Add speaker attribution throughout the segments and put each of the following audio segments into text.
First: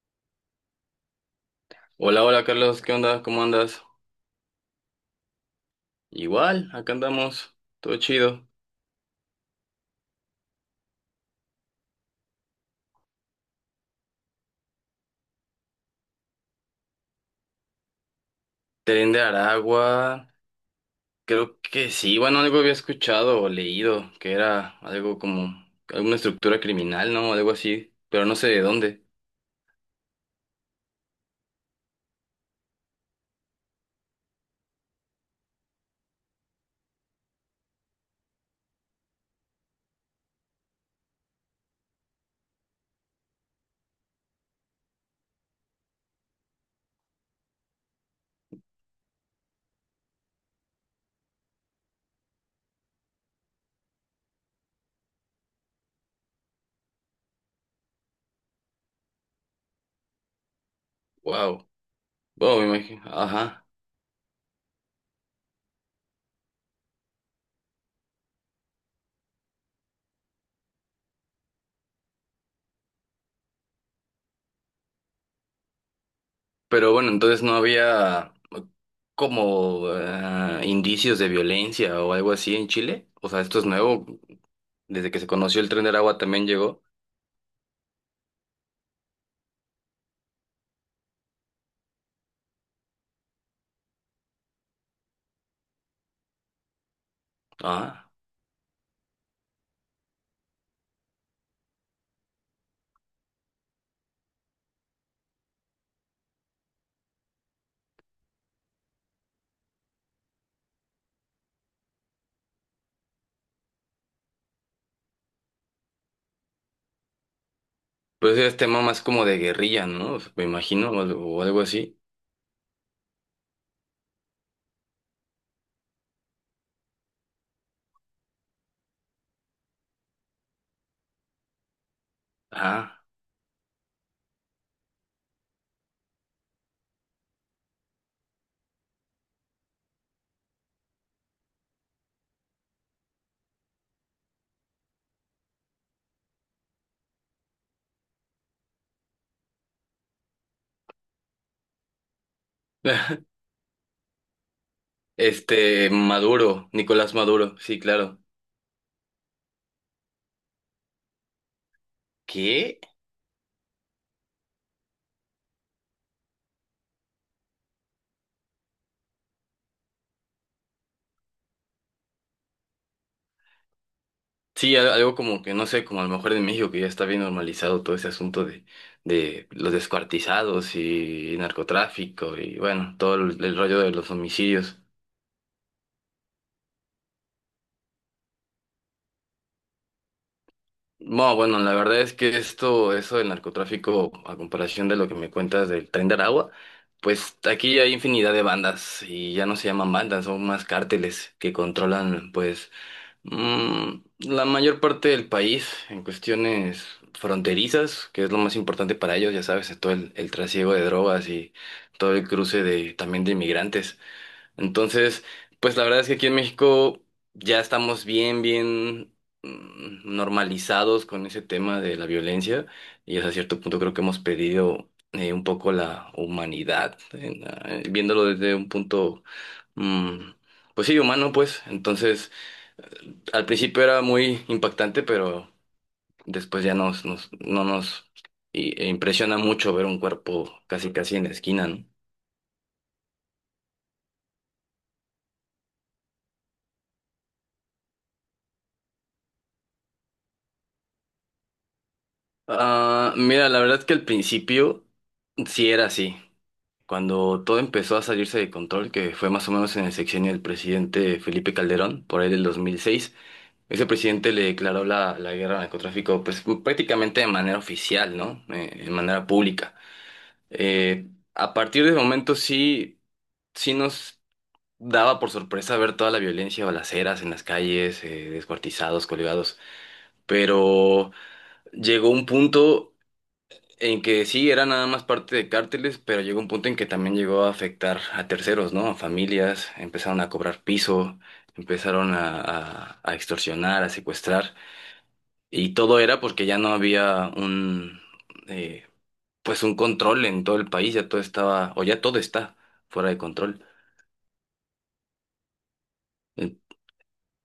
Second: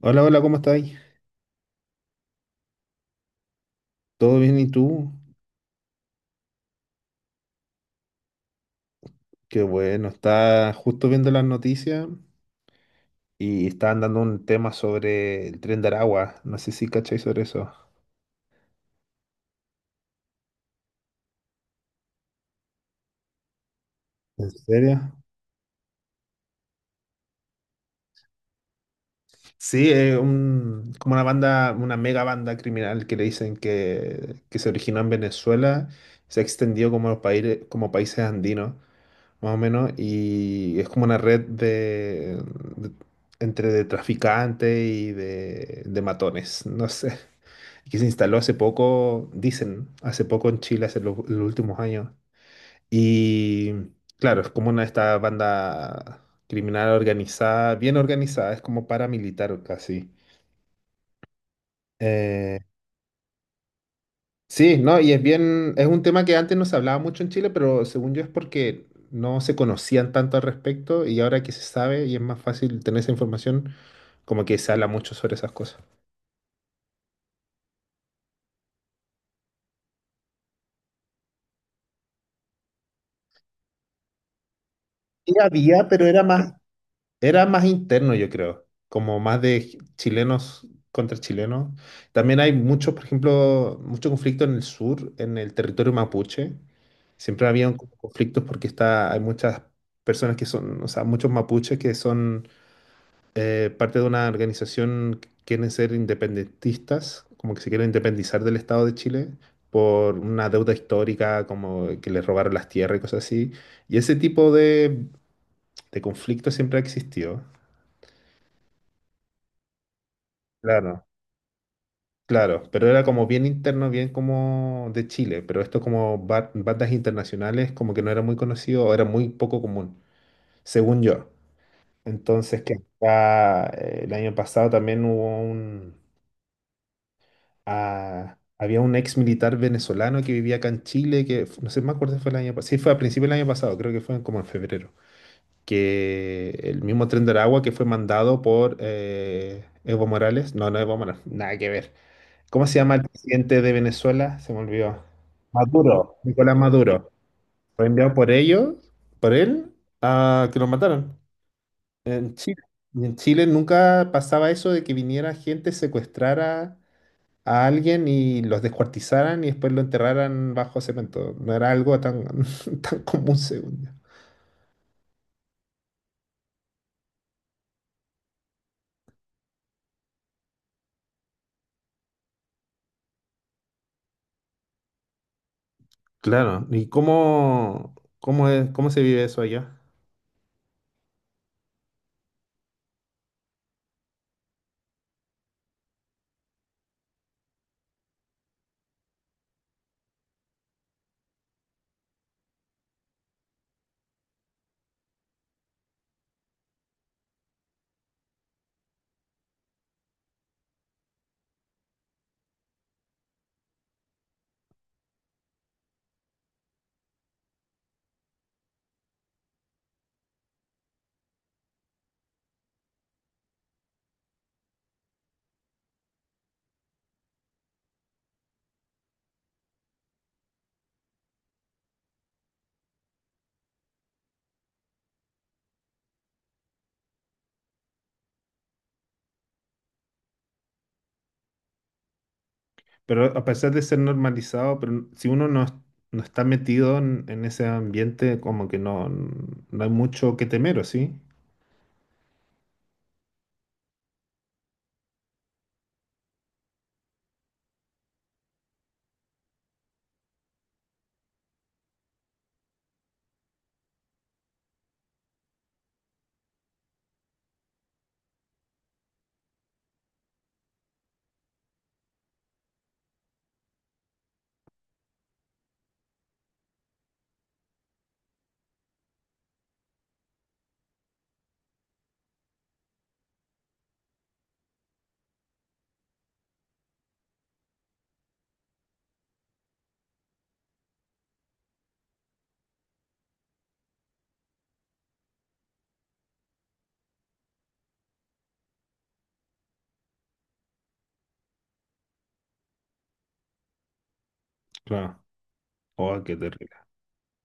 Speaker 1: Hola, hola, ¿cómo estáis?
Speaker 2: Hola, hola Carlos, ¿qué onda? ¿Cómo andas?
Speaker 1: ¿Todo bien y tú?
Speaker 2: Igual, acá andamos, todo chido.
Speaker 1: Qué bueno, estaba justo viendo las noticias y estaban dando un tema sobre el tren de Aragua. No sé si cacháis sobre eso.
Speaker 2: Tren de Aragua, creo que sí, bueno, algo había escuchado o leído, que
Speaker 1: ¿En
Speaker 2: era
Speaker 1: serio?
Speaker 2: algo como alguna estructura criminal, ¿no? Algo así, pero no sé de dónde.
Speaker 1: Sí, es un, como una banda, una mega banda criminal que le dicen que se originó en Venezuela, se extendió como los países, como países andinos, más o menos, y es como una red de- entre de traficantes y de matones, no sé. Que se instaló hace poco, dicen, ¿no? hace poco en Chile, hace los últimos años. Y claro, es como una esta banda criminal organizada, bien organizada, es como paramilitar casi.
Speaker 2: Wow. Wow,
Speaker 1: Eh,
Speaker 2: me imagino. Ajá.
Speaker 1: sí, ¿no? Y es bien, es un tema que antes no se hablaba mucho en Chile, pero según yo es porque no se conocían tanto al respecto y ahora que se sabe y es más fácil tener esa información, como que se habla mucho sobre esas cosas.
Speaker 2: Pero bueno, entonces no había como indicios de violencia o algo así en Chile. O sea, esto es nuevo, desde que se
Speaker 1: Sí
Speaker 2: conoció el Tren
Speaker 1: había,
Speaker 2: de
Speaker 1: pero
Speaker 2: Aragua
Speaker 1: era
Speaker 2: también
Speaker 1: más.
Speaker 2: llegó.
Speaker 1: Era más interno, yo creo, como más de chilenos contra chilenos. También hay mucho, por ejemplo, mucho conflicto en el sur, en el territorio mapuche. Siempre había
Speaker 2: Ajá.
Speaker 1: conflictos porque está, hay muchas personas que son, o sea, muchos mapuches que son parte de una organización que quieren ser independentistas, como que se quieren independizar del Estado de Chile por una deuda histórica, como que les robaron las tierras y cosas así. Y ese tipo de conflicto siempre ha existido.
Speaker 2: Pues es tema más como de guerrilla, ¿no? O sea, me imagino,
Speaker 1: Claro.
Speaker 2: o algo así.
Speaker 1: Claro, pero era como bien interno, bien como de Chile, pero esto como bandas internacionales como que no era muy conocido o era muy poco común, según yo. Entonces que
Speaker 2: Ah.
Speaker 1: acá el año pasado también hubo un... Ah, había un ex militar venezolano que vivía acá en Chile, que no sé, me acuerdo si fue el año pasado, sí fue a principios del año pasado, creo que fue como en febrero, que el mismo Tren de Aragua que fue mandado por Evo Morales, no, no Evo Morales, nada que ver. ¿Cómo se llama el presidente de Venezuela? Se me olvidó.
Speaker 2: Este,
Speaker 1: Maduro. Nicolás
Speaker 2: Maduro,
Speaker 1: Maduro.
Speaker 2: Nicolás Maduro, sí,
Speaker 1: Fue enviado
Speaker 2: claro.
Speaker 1: por ellos, por él, a que lo mataron en Chile.
Speaker 2: ¿Qué?
Speaker 1: Y en Chile nunca pasaba eso de que viniera gente, secuestrara a alguien y los descuartizaran y después lo enterraran bajo cemento. No era algo tan, tan común, según yo.
Speaker 2: Sí, algo como que, no sé, como a lo mejor en México que ya está bien normalizado todo ese asunto de los descuartizados y narcotráfico y bueno, todo el rollo de los homicidios.
Speaker 1: Claro. ¿Y cómo, cómo es, cómo se vive eso allá?
Speaker 2: No, bueno, la verdad es que esto, eso del narcotráfico, a comparación de lo que me cuentas del Tren de Aragua, pues aquí hay infinidad de bandas y ya no se llaman bandas, son más cárteles que controlan, pues, la mayor parte del país en cuestiones fronterizas, que es lo más importante para ellos, ya sabes, todo el trasiego de drogas y todo el cruce de también de inmigrantes. Entonces, pues la verdad es que aquí en México ya estamos bien, bien, normalizados con ese tema de la violencia y hasta cierto punto creo que hemos perdido un poco la humanidad, en viéndolo desde un punto, mm, pues sí, humano, pues. Entonces, al principio era muy impactante, pero después ya no nos impresiona mucho ver un cuerpo casi, casi en la esquina, ¿no?
Speaker 1: Pero a pesar de ser normalizado, pero si uno no, no está metido en ese ambiente, como que no, no hay mucho que temer, ¿o sí?
Speaker 2: Ah, mira, la verdad es que al principio... Sí, era así. Cuando todo empezó a salirse de control, que fue más o menos en el sexenio del presidente Felipe Calderón, por ahí del 2006, ese presidente le declaró la guerra al narcotráfico pues, prácticamente de manera oficial, ¿no? De manera pública. Eh, a partir de ese momento sí, sí nos daba por sorpresa ver toda la violencia, balaceras en las calles, descuartizados, colgados, pero llegó un punto en que sí, era nada más parte de cárteles, pero llegó un punto en que también llegó a afectar a terceros, ¿no? A familias, empezaron a cobrar piso, empezaron a extorsionar, a secuestrar, y todo era porque ya no había un, eh, pues un control en todo el país, ya todo estaba, o ya todo está fuera de control.
Speaker 1: Claro. Oh, qué terrible.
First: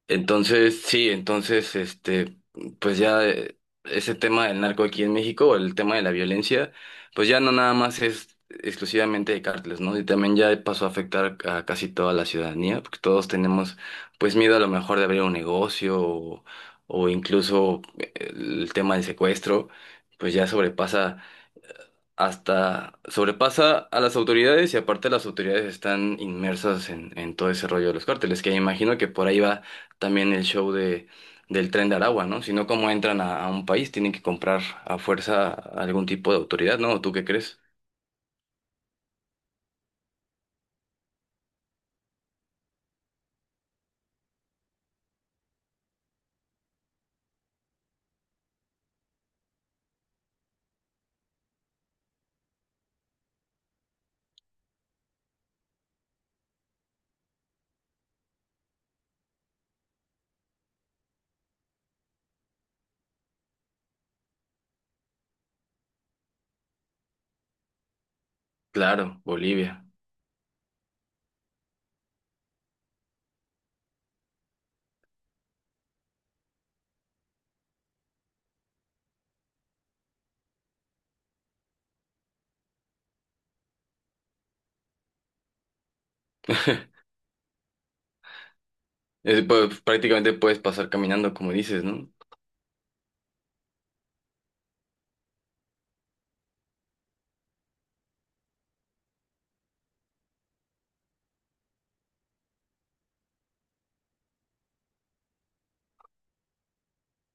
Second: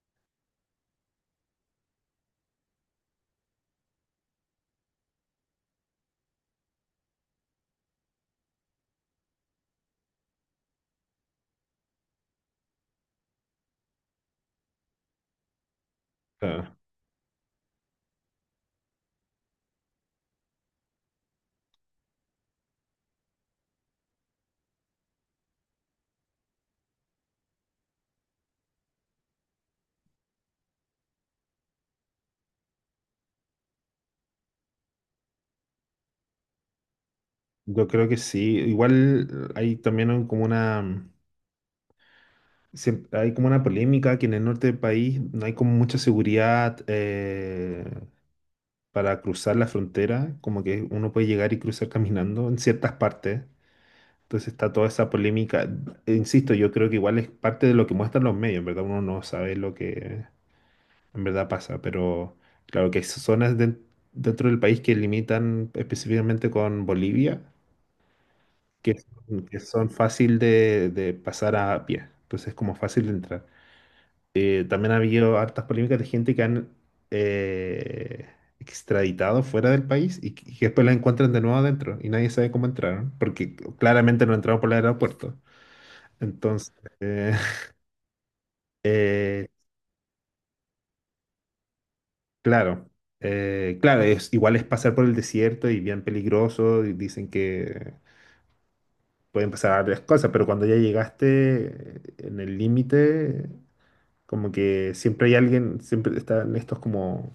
Speaker 2: Entonces, sí, entonces, este, pues ya ese tema del narco aquí en México, o el tema de la violencia, pues ya no nada más es exclusivamente de cárteles, ¿no? Y también ya pasó a afectar a casi toda la ciudadanía, porque todos tenemos, pues, miedo a lo mejor de abrir un negocio
Speaker 1: Claro.
Speaker 2: o incluso el tema del secuestro, pues ya sobrepasa hasta sobrepasa a las autoridades y aparte las autoridades están inmersas en todo ese rollo de los cárteles, que imagino que por ahí va también el show de, del Tren de Aragua, ¿no? Si no, ¿cómo entran a un país? Tienen que comprar a fuerza algún tipo de autoridad, ¿no? ¿Tú qué crees?
Speaker 1: Yo creo que sí. Igual hay también como una, hay como una polémica que en el norte del país no hay como mucha seguridad para cruzar la frontera, como que uno puede llegar y cruzar caminando en ciertas partes. Entonces está toda esa polémica. Insisto, yo creo que igual es parte de lo que muestran los medios, en verdad uno no sabe lo que en verdad pasa, pero claro que hay zonas dentro del país que limitan específicamente con Bolivia, que,
Speaker 2: Claro,
Speaker 1: que
Speaker 2: Bolivia.
Speaker 1: son fácil de pasar a pie, entonces es como fácil de entrar. También ha habido hartas polémicas de gente que han eh, extraditado fuera del país y que después la encuentran de nuevo adentro y nadie sabe cómo entraron, porque claramente no entraron por el aeropuerto. Entonces, eh, eh,
Speaker 2: Pues, prácticamente puedes pasar caminando, como dices, ¿no?
Speaker 1: claro, claro, es, igual es pasar por el desierto y bien peligroso, y dicen que pueden pasar varias cosas, pero cuando ya llegaste en el límite, como que siempre hay alguien, siempre están estos como,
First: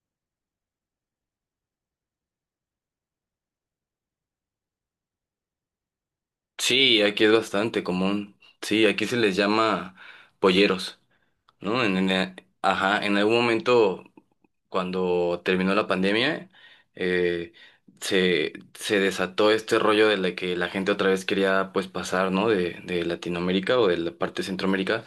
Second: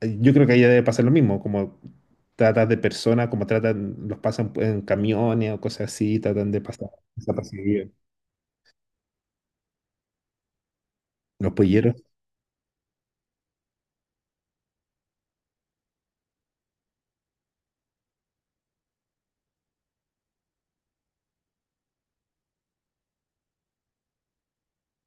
Speaker 1: yo creo que ahí debe pasar lo mismo, como tratas de personas, como tratan, los pasan en camiones o cosas así, tratan de pasar
Speaker 2: Sí, aquí es bastante
Speaker 1: desapercibidos.
Speaker 2: común. Sí, aquí se les llama polleros.
Speaker 1: Los
Speaker 2: ¿No?
Speaker 1: polleros.
Speaker 2: Ajá, en algún momento, cuando terminó la pandemia, eh, se, se desató este rollo de la que la gente otra vez quería pues pasar, ¿no? De Latinoamérica o de la parte de Centroamérica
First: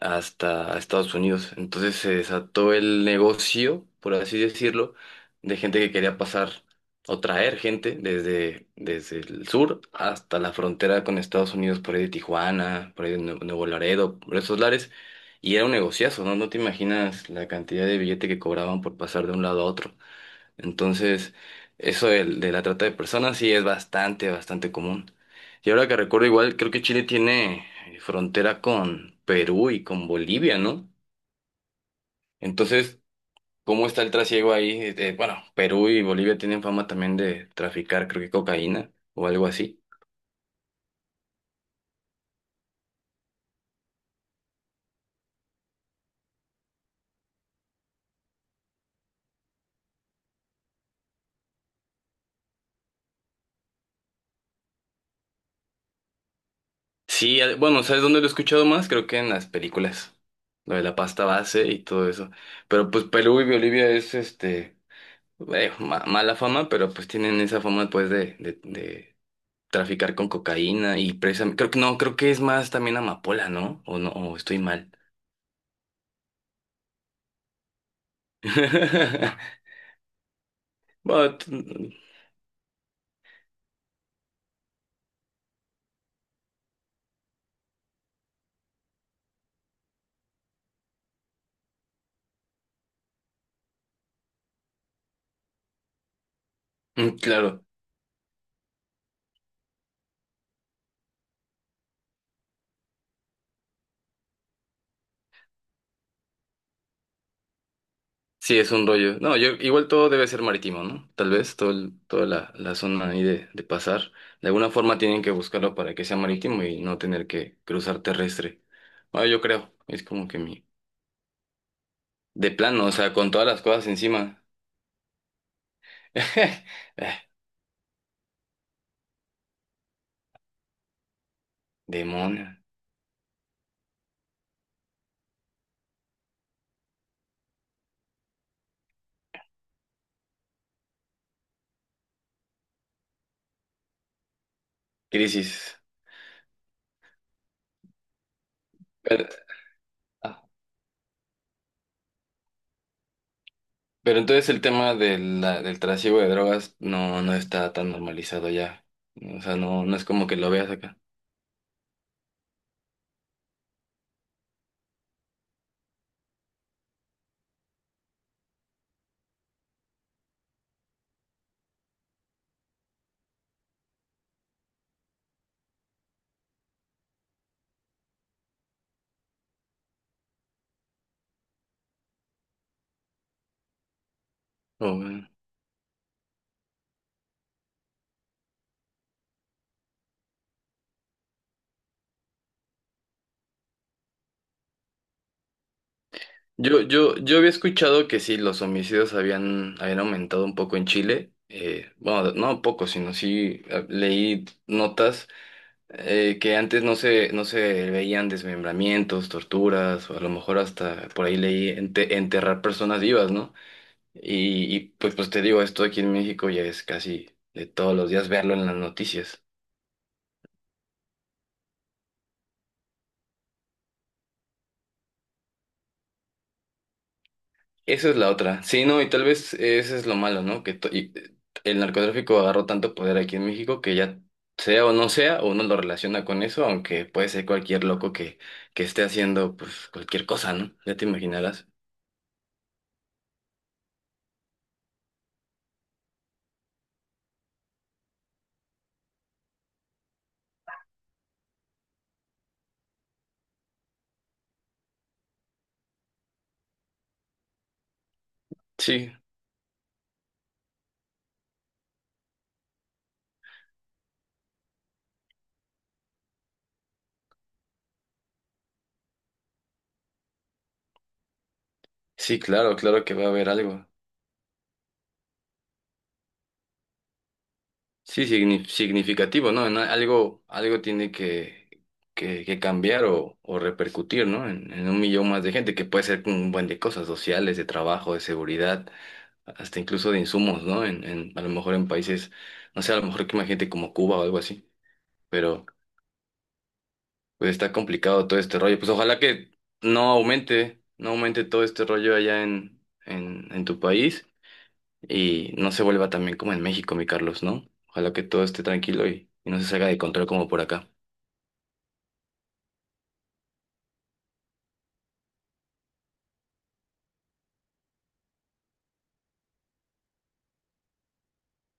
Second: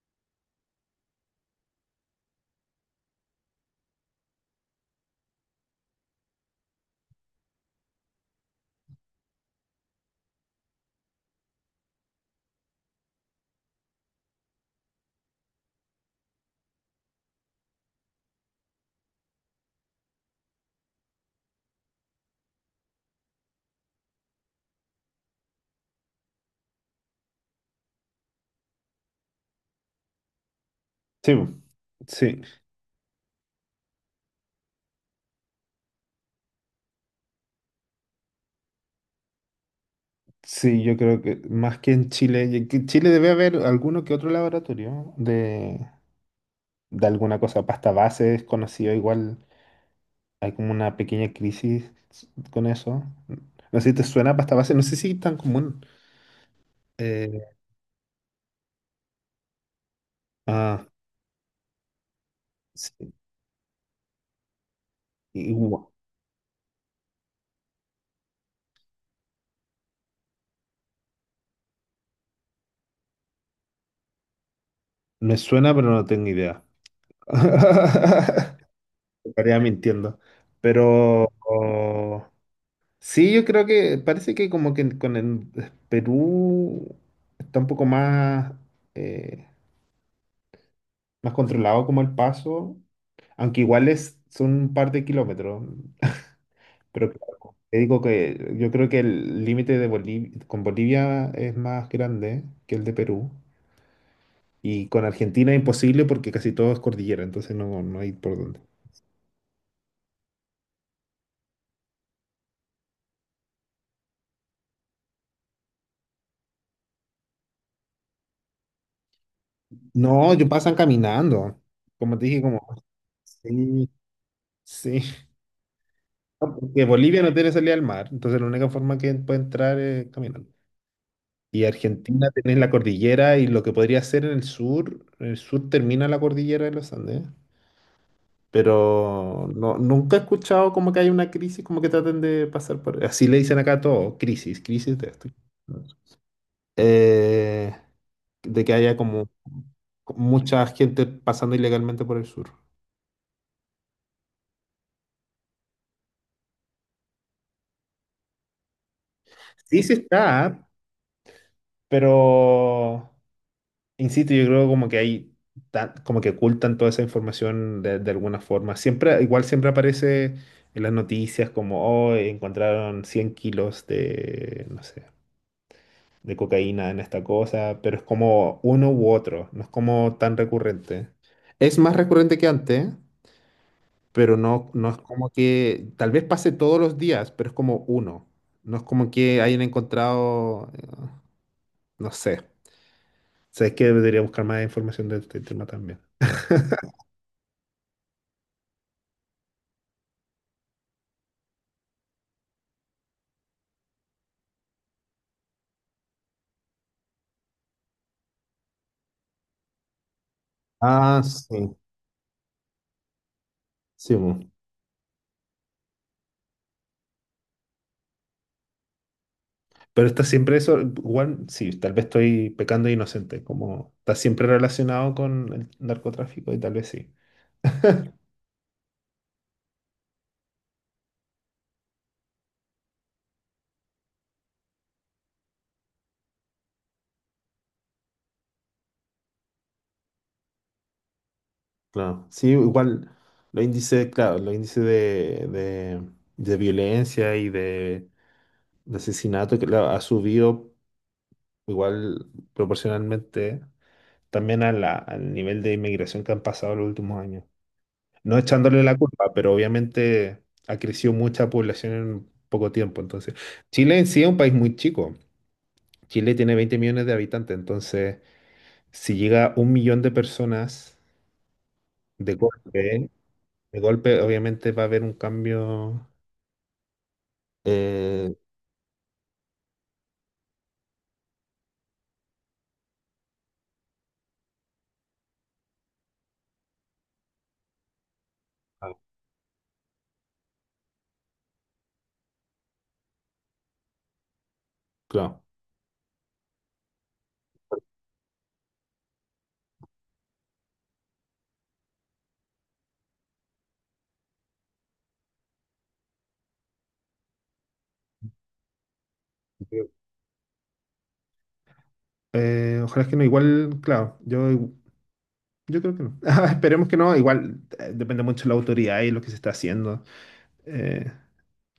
Speaker 2: hasta Estados Unidos. Entonces se desató el negocio, por así decirlo, de gente que quería pasar o traer gente desde, desde el sur hasta la frontera con Estados Unidos, por ahí de Tijuana, por ahí de Nuevo Laredo, por esos lares. Y era un negociazo, ¿no? No te imaginas la cantidad de billete que cobraban por pasar de un lado a otro. Entonces, eso de la trata de personas sí es bastante, bastante común. Y ahora que recuerdo, igual creo que Chile tiene frontera con Perú y con Bolivia, ¿no?
Speaker 1: Sí, sí.
Speaker 2: Entonces, ¿cómo está el trasiego ahí? Bueno, Perú y Bolivia tienen fama también de traficar, creo que cocaína o algo así.
Speaker 1: Sí, yo creo que más que en Chile, y que en Chile debe haber alguno que otro laboratorio de alguna cosa, pasta base es conocido, igual hay como una pequeña crisis con eso. No sé si te suena pasta base, no sé si es tan común.
Speaker 2: Sí,
Speaker 1: Eh,
Speaker 2: bueno, ¿sabes dónde lo he escuchado más? Creo que en las películas. Lo de
Speaker 1: ah,
Speaker 2: la pasta base y todo eso. Pero pues
Speaker 1: sí,
Speaker 2: Perú y Bolivia es este
Speaker 1: igua-
Speaker 2: mala fama, pero pues tienen esa fama pues de traficar con cocaína y presa. Creo que no, creo que es más también amapola, ¿no? O no, o estoy mal.
Speaker 1: me suena, pero no tengo idea. Estaría mintiendo. Pero,
Speaker 2: Bueno, t-
Speaker 1: sí, yo creo que parece que como que con el Perú está un poco más, eh, más controlado como el paso, aunque igual es, son un par de kilómetros. Pero
Speaker 2: mm,
Speaker 1: claro,
Speaker 2: claro.
Speaker 1: te digo que yo creo que el límite de Bolivia, con Bolivia es más grande que el de Perú. Y con Argentina es imposible porque casi todo es cordillera, entonces no, no hay por
Speaker 2: Sí,
Speaker 1: dónde.
Speaker 2: es un rollo. No, yo igual todo debe ser marítimo, ¿no? Tal vez todo toda la, la zona ahí de pasar. De alguna forma tienen que buscarlo para que sea marítimo y no tener que cruzar terrestre. Ah, yo creo. Es como
Speaker 1: No,
Speaker 2: que
Speaker 1: yo
Speaker 2: mi...
Speaker 1: pasan caminando. Como te dije,
Speaker 2: De
Speaker 1: como
Speaker 2: plano, o sea, con todas las cosas
Speaker 1: sí,
Speaker 2: encima.
Speaker 1: sí. No, porque
Speaker 2: Eh,
Speaker 1: Bolivia no tiene salida al mar, entonces la única forma que puede entrar es caminando. Y Argentina
Speaker 2: demonio.
Speaker 1: tiene la cordillera y lo que podría ser en el sur termina la cordillera de los Andes, pero no, nunca he escuchado como que hay una crisis, como que traten de pasar por... Así le dicen acá a todo, crisis, crisis de esto.
Speaker 2: Crisis.
Speaker 1: Eh, de que haya
Speaker 2: Pero,
Speaker 1: como
Speaker 2: ah,
Speaker 1: mucha gente pasando ilegalmente por el sur.
Speaker 2: pero entonces el tema de del trasiego de drogas no, no está tan normalizado ya. O sea,
Speaker 1: Sí,
Speaker 2: no,
Speaker 1: sí
Speaker 2: no es como que lo
Speaker 1: está,
Speaker 2: veas acá.
Speaker 1: pero... Insisto, yo creo como que hay, como que ocultan toda esa información de alguna forma. Siempre, igual siempre aparece en las noticias como, oh, encontraron 100 kilos de, no sé, de cocaína en esta cosa, pero es como uno u otro, no es como tan recurrente. Es más recurrente que antes, pero no, no es como que, tal vez pase todos los días, pero es como uno. No es como que hayan encontrado, no sé. O sea, es que debería buscar más información de este tema también.
Speaker 2: Yo había escuchado que sí, los homicidios habían, habían aumentado un poco en Chile. Bueno, no un poco, sino sí leí notas que antes no se, no se veían desmembramientos, torturas, o a lo mejor hasta
Speaker 1: Ah,
Speaker 2: por ahí leí
Speaker 1: sí,
Speaker 2: enterrar personas vivas, ¿no?
Speaker 1: sí. Mo.
Speaker 2: Y pues, pues te digo, esto aquí en México ya es casi de todos los días verlo en las noticias.
Speaker 1: Pero está siempre eso, igual, sí, tal vez estoy pecando de inocente, como está siempre relacionado con el narcotráfico y tal vez sí.
Speaker 2: Esa es la otra. Sí, no, y tal vez eso es lo malo, ¿no? Que el narcotráfico agarró tanto poder aquí en México que ya sea o no sea, uno lo relaciona con eso, aunque puede ser cualquier loco que esté haciendo pues cualquier cosa, ¿no? Ya te imaginarás.
Speaker 1: Claro, sí, igual los índices, claro, los índices de violencia y de asesinato que claro, ha subido igual proporcionalmente también a al nivel de inmigración que han pasado los últimos años. No echándole la
Speaker 2: Sí,
Speaker 1: culpa, pero obviamente ha crecido mucha población en poco tiempo. Entonces, Chile en sí es un país muy chico. Chile tiene 20 millones de habitantes. Entonces, si llega 1 millón de personas de
Speaker 2: sí, claro, claro
Speaker 1: golpe,
Speaker 2: que va a haber
Speaker 1: de
Speaker 2: algo.
Speaker 1: golpe, obviamente va a haber un cambio.
Speaker 2: Sí,
Speaker 1: eh,
Speaker 2: significativo, ¿no? En algo, algo tiene que cambiar o repercutir, ¿no? En un millón más de gente, que puede ser un buen de cosas sociales, de trabajo, de seguridad.
Speaker 1: ah,
Speaker 2: Hasta incluso de insumos, ¿no? En, a lo mejor en países, no sé, a lo mejor que imagínate como Cuba o algo así,
Speaker 1: claro.
Speaker 2: pero pues está complicado todo este rollo. Pues ojalá que no aumente, no aumente todo este rollo allá en tu país y no se vuelva también como en México, mi Carlos, ¿no? Ojalá que todo esté tranquilo y no se salga de control como por acá.
Speaker 1: Ojalá que no, igual, claro, yo creo que no. Esperemos que no, igual depende mucho de la autoridad y lo que se está haciendo. Eh,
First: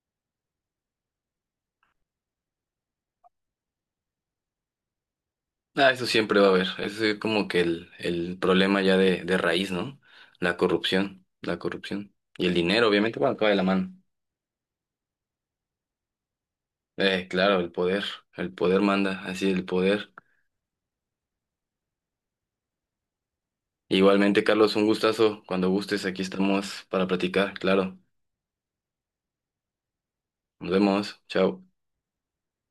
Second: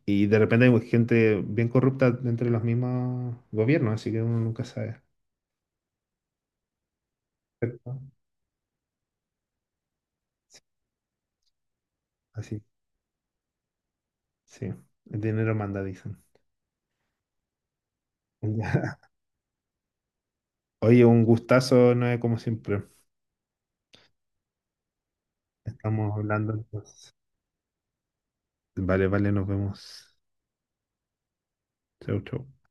Speaker 1: Y de repente hay gente bien corrupta dentro de los mismos gobiernos, así que uno nunca sabe.
Speaker 2: Ah, eso siempre va a haber, eso es como que
Speaker 1: ¿Cierto?
Speaker 2: el problema ya de raíz, ¿no? La corrupción, la corrupción. Y el
Speaker 1: Así,
Speaker 2: dinero, obviamente, bueno, acaba de la mano.
Speaker 1: sí. El dinero manda, dicen.
Speaker 2: Claro, el poder
Speaker 1: Ya.
Speaker 2: manda, así el poder.
Speaker 1: Oye, un gustazo, no es como siempre.
Speaker 2: Igualmente, Carlos, un gustazo. Cuando gustes,
Speaker 1: Estamos
Speaker 2: aquí
Speaker 1: hablando
Speaker 2: estamos para
Speaker 1: entonces.
Speaker 2: platicar, claro.
Speaker 1: Vale, vale, nos vemos.
Speaker 2: Nos vemos, chao.
Speaker 1: Chau, chau.